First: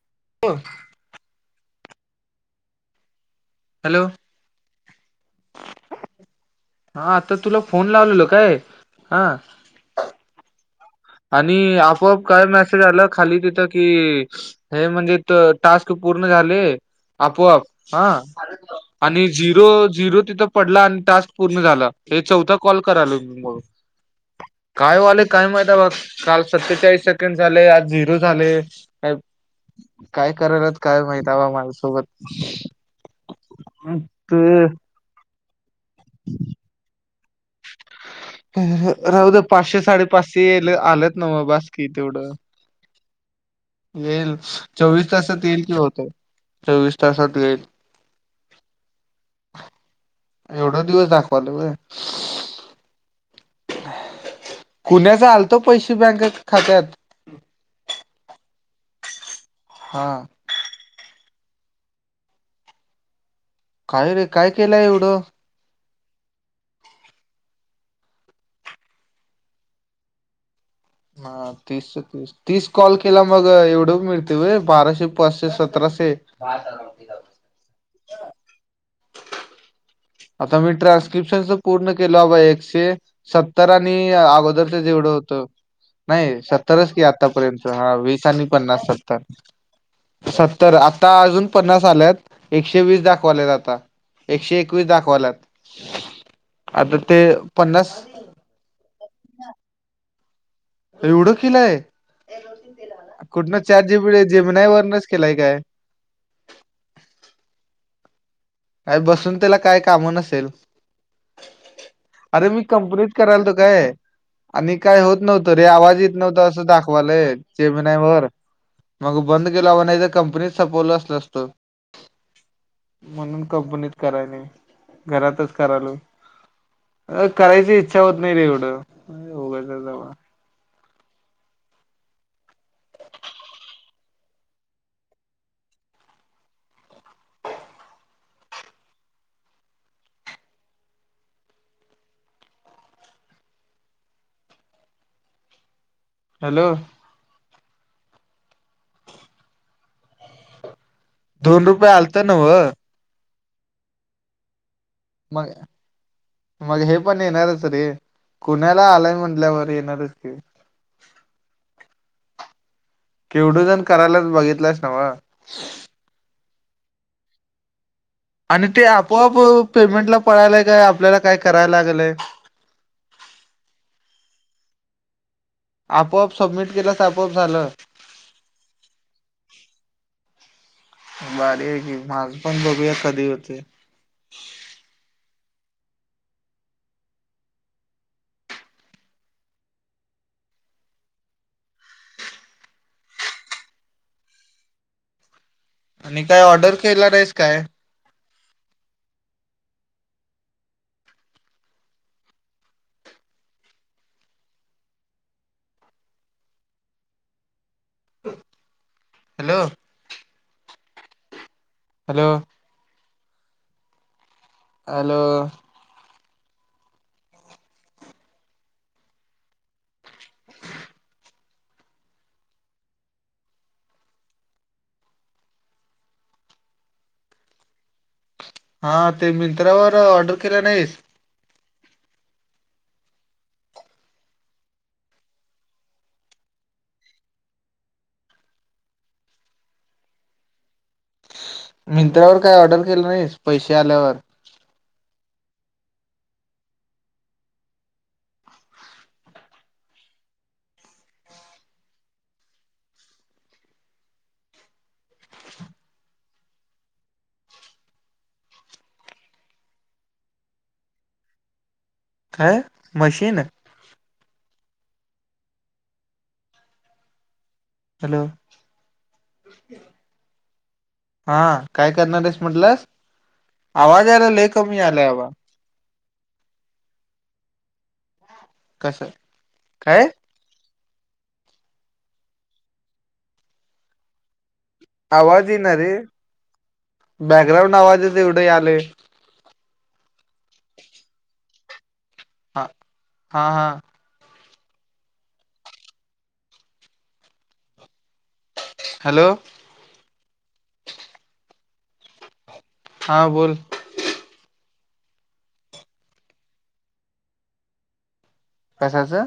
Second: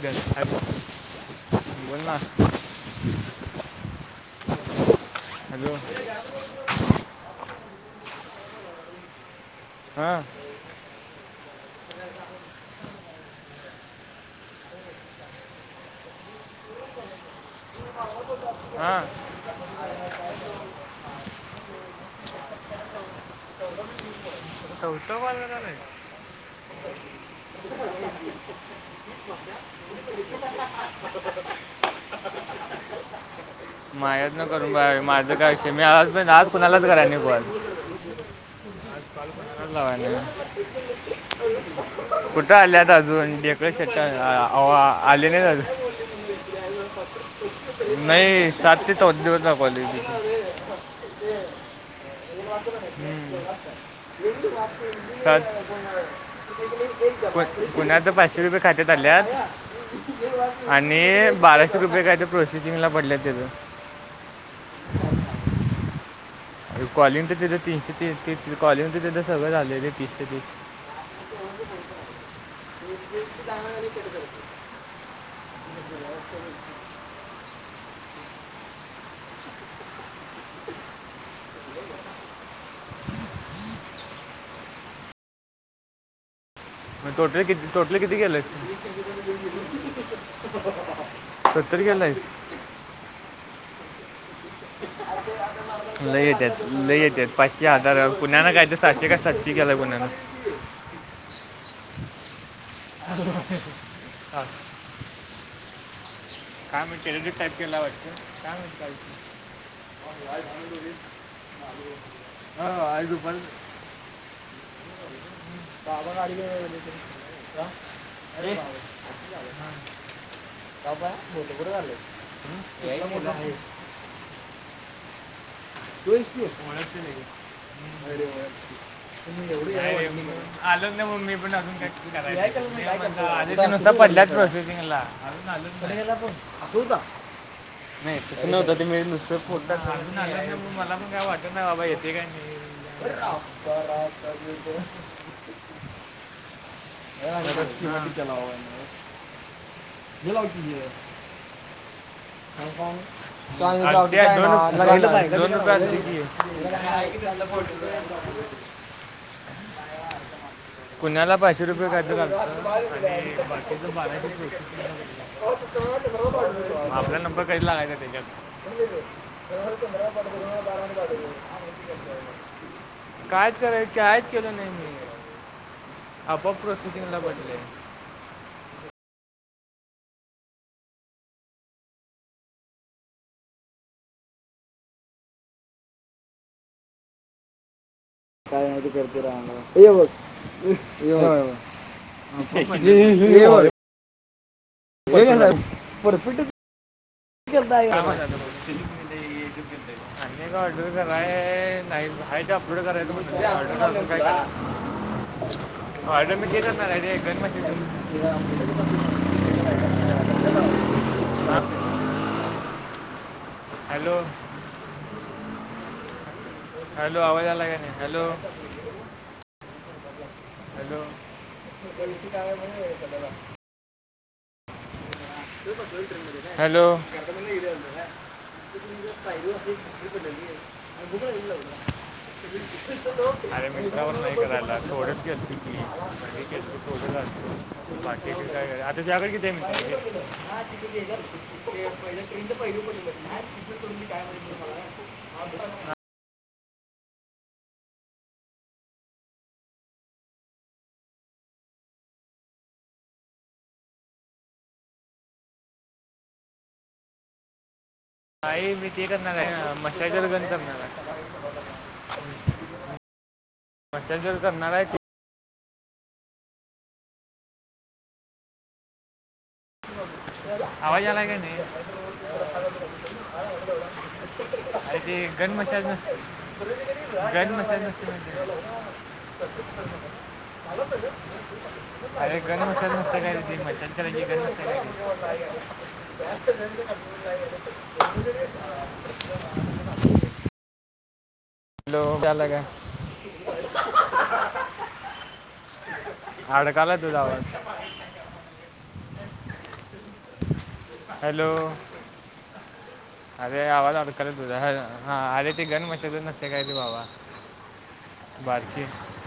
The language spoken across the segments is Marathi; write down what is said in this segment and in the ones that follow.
बोल ना? हॅलो हॅलो.. हा आता तुला फोन लावलेल काय? हा.. हां आणि आपोआप काय मेसेज आला खाली तिथं कि हे म्हणजे टास्क पूर्ण झाले आपोआप हा हां आणि झिरो झिरो तिथं पडला आणि टास्क पूर्ण झाला. चौथा कॉल कराल चौथा कायले कॉल काय झालाय माहि काल सत्तेचाळीस सेकंड झाले आज झिरो झाले काय? काय करायलात काय माहित बा माझ्यासोबत म यज न करू बाझ. काय विषय मी आज आज कुणालाच कराय नि पन ह. आलंत ना मग बास कि तेवढं कुठे आलेता? अजून डेक शेट्ट येईल चोवीस आले तासात येईल नाहीज. कि होत चोवीस तासात येईल नाही साात ते हो दिवस कॉलेज एवढा दिवस दाखवाल ब खात्यात कण्यात तर पाचशे रुपये खात. हा ल्यात आणि बाराशे रुपये काय प्रोसेसिंगला पडल्यात त्याचं काय रे काय केलंय एवढं कॉलिंग तर तिथं तीनशे ती कॉलिंग तर तिथं सगळं झाले तीसशे तीस ह तीसशे तीस तीस कॉल केला मग एवढं मिळते व बाराशे पाचशे सतरा ह आता मी ट्रान्स्क्रिप्शन पूर्ण केलं एकशे सत्तर अगोदरच जेवढं होत नाही स सर क मग टोटल आतापर्यंत किती ह टोटल किती वीस आणि गेलंयस पन्नास सतर सतर आता अजून सत्तर गेलंयस एके व द एके एक दवा लय येतत लय येतत पाचशे पन्नास हजार कुण्यान काय ते सातशे काय सातशे केलं कुण्यां एवढं किलंय कुठनं चार जीबी जेब नाही वरणच केलाय काय कामेंट एड टाईप केला वाटत कामेंटय काय बसून त्याला काय काम नसेल. अरे मी कंप्नीट करायल तो काय आणि काय होत नव्हतं रे आवाज बाबा येत गाडी नव्हता असं दाखवालंय जेमनावरर मग बंद केला व नाही तर कंपनी सपवलं अस ठ बर झाले मुलं म्हणून आहे कंपनीत कराय नाही घरातच करालो तू आहेस की? ओळखते लगेच करायची इच्छा होत नाही रे एवढं उघायचवळ आलं मग मी पण अजूनधीुस पडल्या प्रोसेसिंगला पण ठेवू का नाहीच नव्हं ते मी नुसत फोलत मला मग काय वाटत नाही बाबा येते का नाही आता हॅलो रेस्क्यू केलावा गलाव कि दोन रुपये आलत ना व आणि त्या दोन- लागायला पाहिजे. मग दोन रुपये असते की मग हे पण येणारच येणार कुण्याला पाचशे रुपये कायद घत केवढं जण करायलाच बघितलास नव्हं. आपला नंबर कधी लागायचा आणि ते आपोआपो ज त मळा पडला पाार करायला लागलंय का कायच कराय कायच केलं नाही मी आपोआप सबमिट केल्यास प्रोसेसिंगला आपोआप पडले झालं भारी आहे की माझ पण बघुया कधी येतय काही नाही करीत राहणार अन ऎंटिलेजेबल अन ऎंटिलेजेबल आणि काय ऑर्डर केल नाहीस करता आहे. आवाजच नाही अन ऎंटिलेजेबल अन ऎंटिलेजेबल हॅलो अन ऎंटिलेजेबल हॅलो हॅलो हॅलो हॅलो आवाज आला का नाही हॅलो हॅलो बस का म्ह व का हॅलो हा ते मिंत्रावर ऑर्डर केलं नाहीस [unintelligible] [unintelligible] अरे मित्रावर सही करायला प्रोडक्ट घेतल मी. बाकी काय आताच्याकडे किती आहे? तिथ पहिले पडल मिंत्रावर काय ना ऑर्डर केलं तिथ नाहीस तून पैसे आल्यावर मी काय म्हणल तुम्हाला ह हा मी के करणार मच्छ लग करणार काय मशीन मशाजर करणार आहे ते. हॅलो आवाज आलाय का? हा काय करणार आहेस म्हटलंस आवाज यायला लय कमी आलाय आबा गन मसाज गन मसाज म्हणजे कस काय? अरे ग्रंत का शेतकराची ग आवाज येईना रे बॅकग्राऊंड [unintelligible] आवाजच एवढं आलंय [unintelligible] हॅलो झाल का? हा हा हा [unintelligible] हॅलो हॅलो हा बोल अरे! आवाज अडकलाय तुझा. हा अरे! ती गन मशाज नसते काय ते भावा बाकी? कशाचं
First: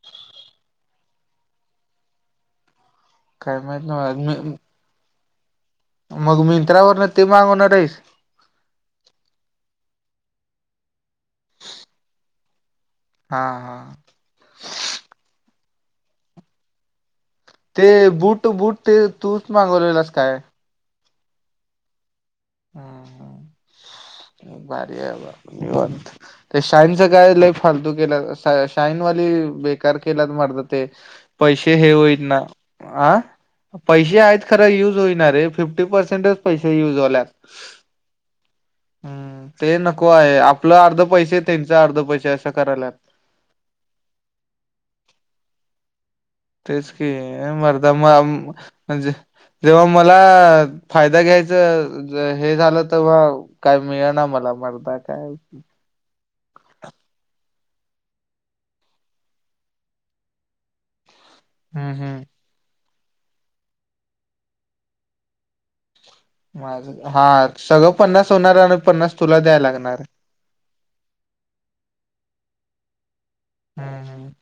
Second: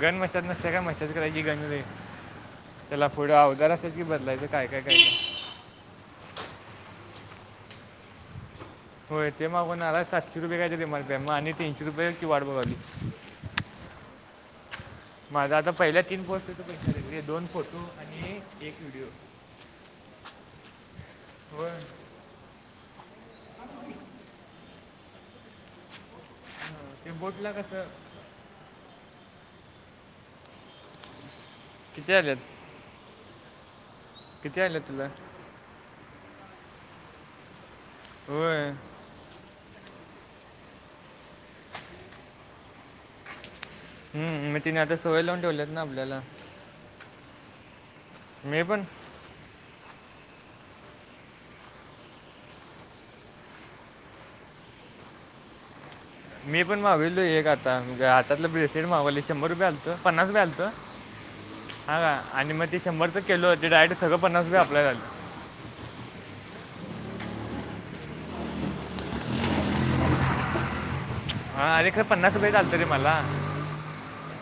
गन मसाज नसते का मसाज करायची गन नाही त्याला पुढं काय अवजार माहित असेल की बदलायचं नाही काय काय काही नाही. मग मिंत्रावर न ते मागवणार आहेस. होय ते मागुन आलाय सातशे रुपये काही तरी म्हणताय मग आणि तीनशे रुपये की वाट बघावी. हा हा माझा आता पहिल्या तीन गोष्टट हो त प ते बुट- बुट ते तुच मागवलेलास काय? वर हम् ह भारी निवांत. ते हं, शाईनच ते काय ल बोटला कसं फालतु केला शाईन वाली बेकार केलात मारतात. ते पैसे हे किती होईत आलेत ना पैसे आहेत किती खरं आले युज तुला होईणारे फिफ्टी पर्सेंटच पैसे युज होल्यात. होय हम्म ते नको आहे आपलं अर्ध पैसे त्यांच अर्ध पैसे असं करायल्यात हम्म मी तिने आता सवई लावून ठेवल्यात ना आपल्याला तेच की मरदा म मी पण जव मला फायदा घ्यायच हे झालं. तर काय मिळना मला पण काय? मी पण मावलो एक आता हातातलं. ब्रेसलेट शंभर रुपये पन्नास रुपये असते. हम्म हा का हम्म. आणि मग ते शंभर [unintelligible] केलं हो डायरेक्ट सगळं पन्नास टक्के अप्लाय झालं. माझ हा सगळं पन्नास होणार आणि पन्नास तुला द्याय लागणार. हा अरे! खर पन्नास रुपये चालत. रे मला हम्म हम्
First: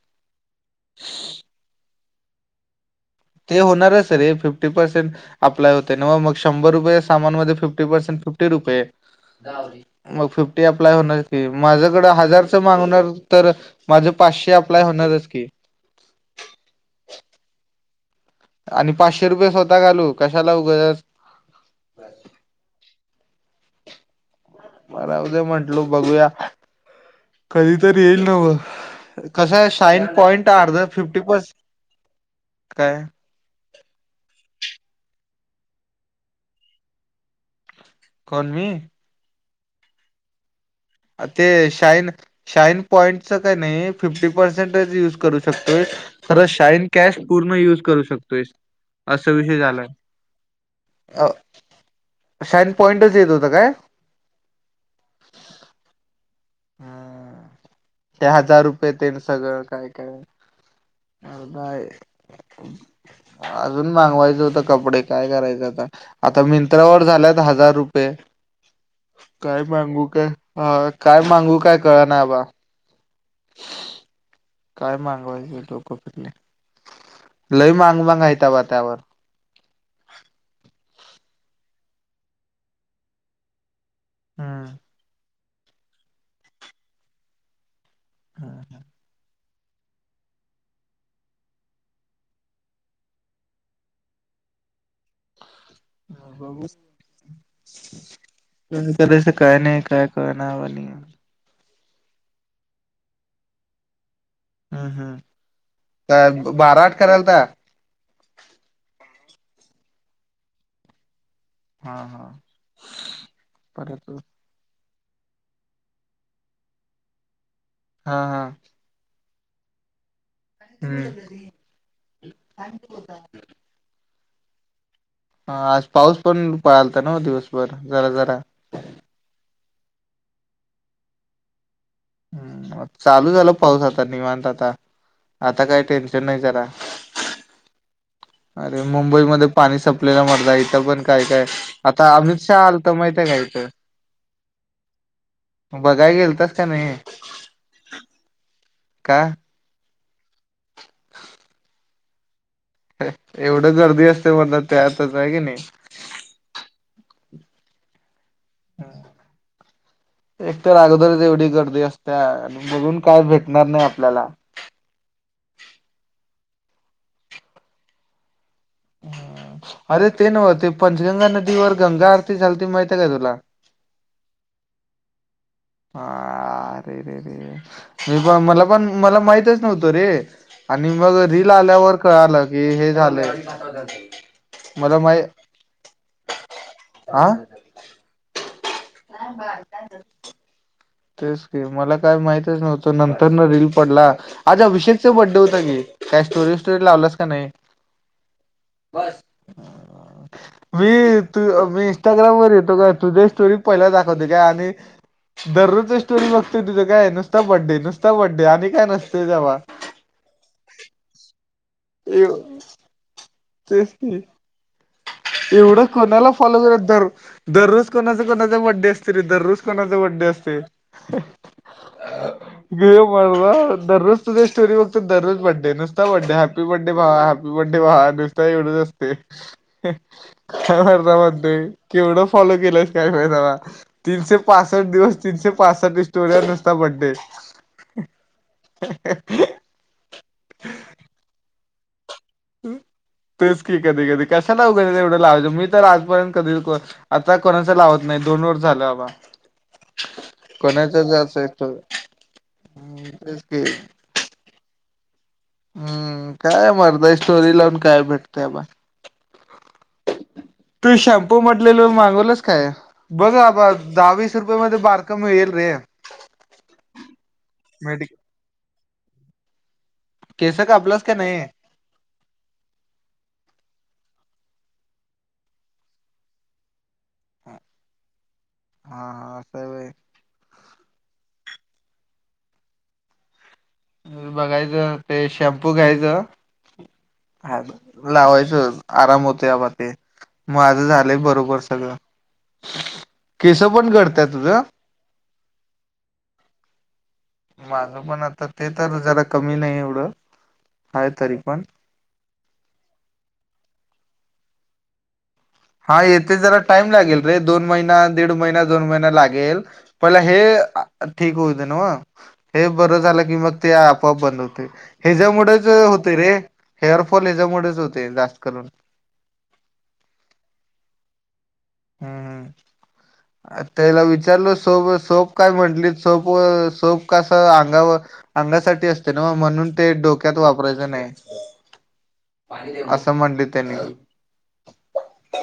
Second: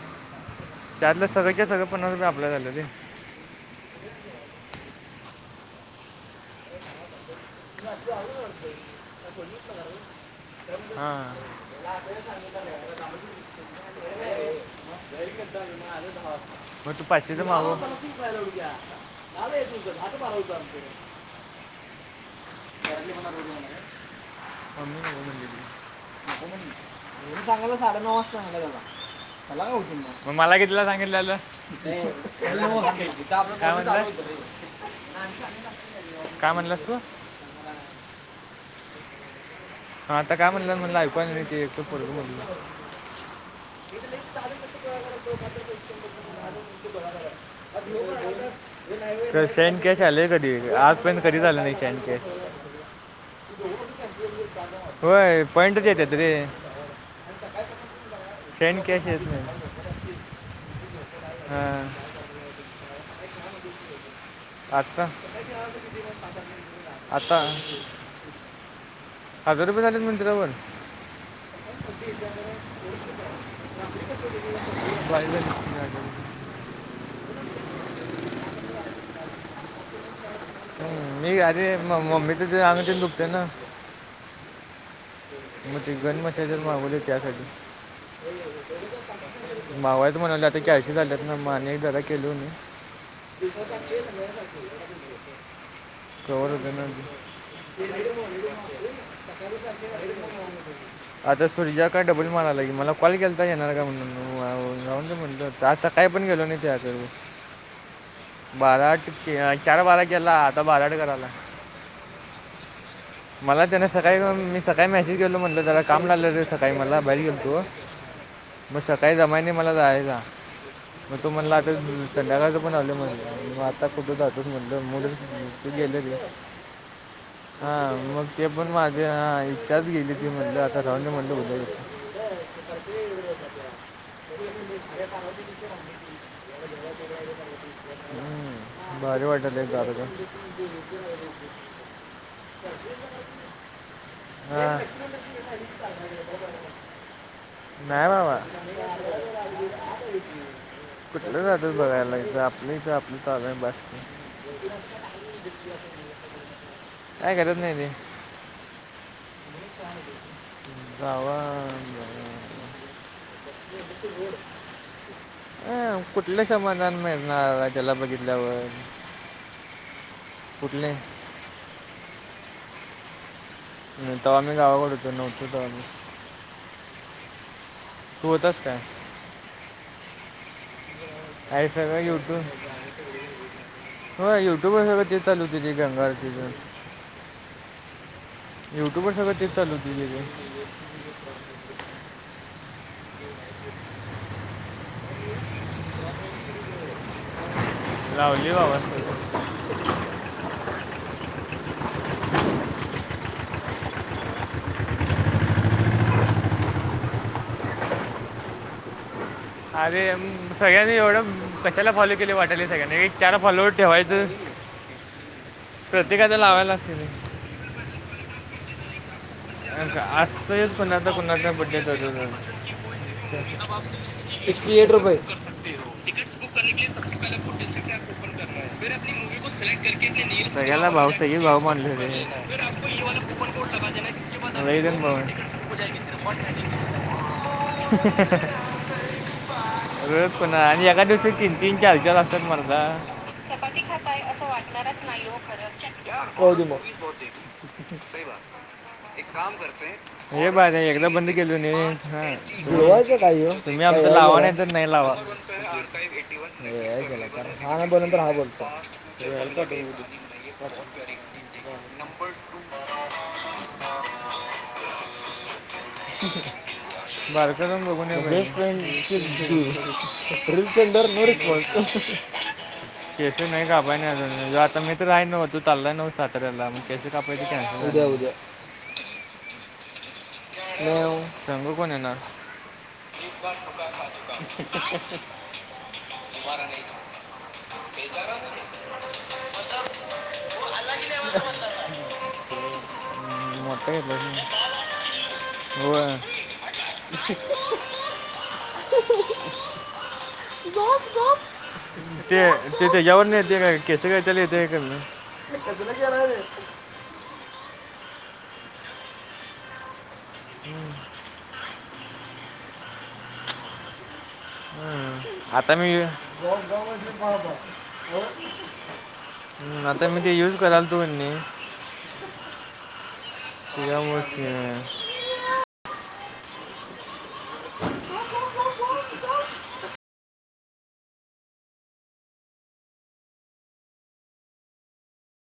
[unintelligible] पन्ना रुपया आपल्या झाले. ते होणारच रे फिफ्टी पर्सेंट अप्लाय होते. ना मग म शंभर रुपये सामान मध्ये फिफ्टी पर्सेंट मग फिफ्टी आपलाय होणारच की हां माझ्याकड हजारच मागणार तर माझ पाचशे अप्लाय होणारच की. म तू पाचशेच मागवतो आणि पाचशे रुपये स्वतः घालू कशाला उगाच. राहूदे म्हंटलो बघूया [unintelligible] चांगलं कधीतरी साडेनऊ येईल ना चांगल मग कसं आहे शाईन [unintelligible] म पॉईंट मला अर्ध कतीला फिफ्टी सांगितलेलं, पर्स काय काय म्हटलं? [unintelligible] [inaudible] काय म्हणलंस तू? कोण मी? हा आता का ते शाईन, शाईन पॉइंटच क नाई फिफ्टी पर्सेंटच युज करू शकत. खरं शाईन कॅश पूर्ण युज करू शकतोय. असा तर विषय शैन झालाय. कॅश आले कधी आजपर्यंत अ कधी झालं नाही शैन कॅश शईन पॉइंटच येत होत काय? होय पॉईंटच येतात. रे हम ते हजार सेंड रुपये कॅश तेन येत सगळं नाही काय काय हां अजून मागवायच [unintelligible] कपडे आत्ता काय करायच आता, आता मंत्रावर आता झाल्यात हजार रुपये. काय हजार रुपये झालेत मंदिरावर मागू काय कळना अबा. [unintelligible] काय मागवायचं डोकं फिरलय. लय मांगमांग आहे बा त्यावर. हम मी अरे म मम्मी [unintelligible] तेन दुखते ना. हम्. मग ते गनमश जन मागोलय त्यासाठी. हा हा. मावायच म्हणालोय. आता कॅशी झाल्यात ना माने बघू [unintelligible] [unintelligible] [unintelligible] नावल सुरजा का डबल मारालाये मला कॉल केलता येणार का म्हणून. हो जाऊ दे हम्म म्हणल सकाळी पण काय गेलो नाही बारा त्याकड. आठ करायलता बाराआट चार बारा केला आता बाराआट करालाय. हा हा मला त्यान परत सकाळी म काय मेसेज गेल म्हटलं जरा काम लागलं रे सकाळी मला बाहेर गेल तो हा हा म सकाळी जमाय मला जायचा, मग हम्म तू म्हणला आता संध्याकाळी पण आलो म्हणला म आता कुठ जा [unintelligible] आज गेले पाऊस ते पण पळालता ना हा दिवसभर जरा मग जरा ते पण माझ्या आई [unintelligible] म्हणल आता राहुदे मधलं उदय येतो. हम्. चालू झाल पाऊस आता निवांत आता, आता काही टेन्शन नाही जरा. अरे हम्म, मुंबई भारी मध्ये वाटलं एक पाणी दादा संपलेला मरदा इथं पण काय काय आता अमित शा शाहा आलत ईथ माहित हां काय ईथ. नाही बाबा. काय? कुठलं जातोस बघायला ईथ आप ये ईथ आपलं जागा आहे बस एवढं गर्दी असते म्हणतात त्यातच आहे की नाही [unintelligible] काही करत नाही ते. [unintelligible] एक तर अगोदरच जावा एवढी गर्दी असत्या आणि बोलुन काय भेटणार नाही आपल्याला. [inaudible] अ कुठल्या समाधान मिळणार त्याला बघितल्यावर अ अरे ते नव्हते कुठले पंचगंगा नदीवर गंगा आरती झाचाल त माहती का तुला तेव्हामी गावाकडतो नव्हो. हारे रेे मी तू पण होतास मला काय पण मला माहितच नव्हतो रे. आणि मग रीलील आहे आल्यावर सगळं यूट्यूब कळालं की हे झालं [unintelligible] हो युट्यूब वर सगळ ते चालू होते ते गंगा आरती च. आह. युट्यूबर सगळं ते चालू होत तथे तेच क मला काय माहितच नव्हतं नंतर न रील पडला आज अभिषेक चा बर्थडे होत की काही स्टोरी विसटोरी लावलस की नाही. आली बाबा [unintelligible] मी तू मी इंस्टाग्राम वर येतो का तुझ्या स्टोरी पहिला दाखवते का आणि दररोजची स्टोरी बघतेय तुझं काय नुस्ता बर्थडे नुसता बर्थडे आणि काय नसतते. अरे आम्ही सगळ्यांनी एवढं कशाला फॉलो केले एव वाटाले सगळ्यांनी एक चार फल वर तेच की ठेवायचं. एवढं कोणाला प्रत्येकाला फॉलो लावायला करत दर लागते दररोज कोणाचा कोणाचा बर्थडे असतो. बर का आज तरी कुणाचा कुणाचा बर्थडे करू नये. रोज तझ स्टोरी फक्त दररोज नुसता टिकट्स बुक हप करने के लिए बर्थडे सबसे भावा पहले हप आपको डिस्ट्रिक्ट ऐप ब्डेे ओपन नुसता करना है एवढज फिर अपनी ह मूवी को सिलेक्ट करके अपने नियर [unintelligible] काय सगळ्याला भाव मरता सगळे म्हणते भाव मानले ते केवढं फॉलो फिर आपको केलंस ये काय वाला कूपन फयदामा कोड लगा देना है तीनश जिसके बाद लई पासष्ट जण भाव दिवस आहे. तीनशे टिकट बुक हो पासष्ट जाएगी सिर्फ स्टोरया वन नसता थर्टी बर्थडे [inaudible] रोज कोणा आणि एका दिवशी तीन तीन चार चार असतात मरता तेच की कधी कधी कशा लावू घे तेवढं हो लावायचं मी तर खरं यार आजपर्यंत कधी मूवीज बहुत देख आता कोणाच लावत नाही. सही दोन वर बात झालं. बाबा एक काम करते हे पाय कोणाच एकदा बंद जाच केल जुळवायचं तेच की काहीयो लावाण तर नाही लावा. हा काय हम्म भेटी होत काय नाही मर्दा स्टोरी लावून त्या काय नंतर हा भेटतय बा बोलत [unintelligible] तू शॅम्पू म्हटलेल मागवलंच काय बघा आबा दहावीस रुपया मध्ये बारका मिळेल रे मेड [unintelligible] कापलास सेंटर का मध्ये नाही हा केस नाही का पा अजून ज आता मी काय नव्हत चाल नव्हत लाब केस कापायच उदया उदया हा हा आता वय. मऊ रंगो कोण येणार. बघायचं ते शॅम्पू घ्यायचं. हात लावायच आराम होते आबा ते माझं झालंय बरोबर सगळं [inaudible] पण मोठे गळत्यात तुझं ब हो [inaudible] माझं पण [inaudible] आहे तरी पण ते ते त्याच्यावर नाही येते का केच कायच्याला येते का मी [unintelligible] हा येथे जरा टाईम लागेल रे दोन महिना दीड महिना दोन महिना लागेल पहिला [inaudible] हे ठीक होऊ दे नव ते हे बरं झालं की मग ते आपआप बर. हम्म. ह्याच्यामुळेच आता मी होतेय रे हेअर फॉल ह्याच्यामुळेच होतय जास्त करून हम् नंतर मी ते [inaudible] आता मग ते युज कराल ते [unintelligible] त्याच्यामुळे सोप व सोप कस अंगावर अंगासाठी अस ना म्हणून ते डोक्यात वापरायचं [inaudible] नाही. असं म्हणले यांनी [inaudible]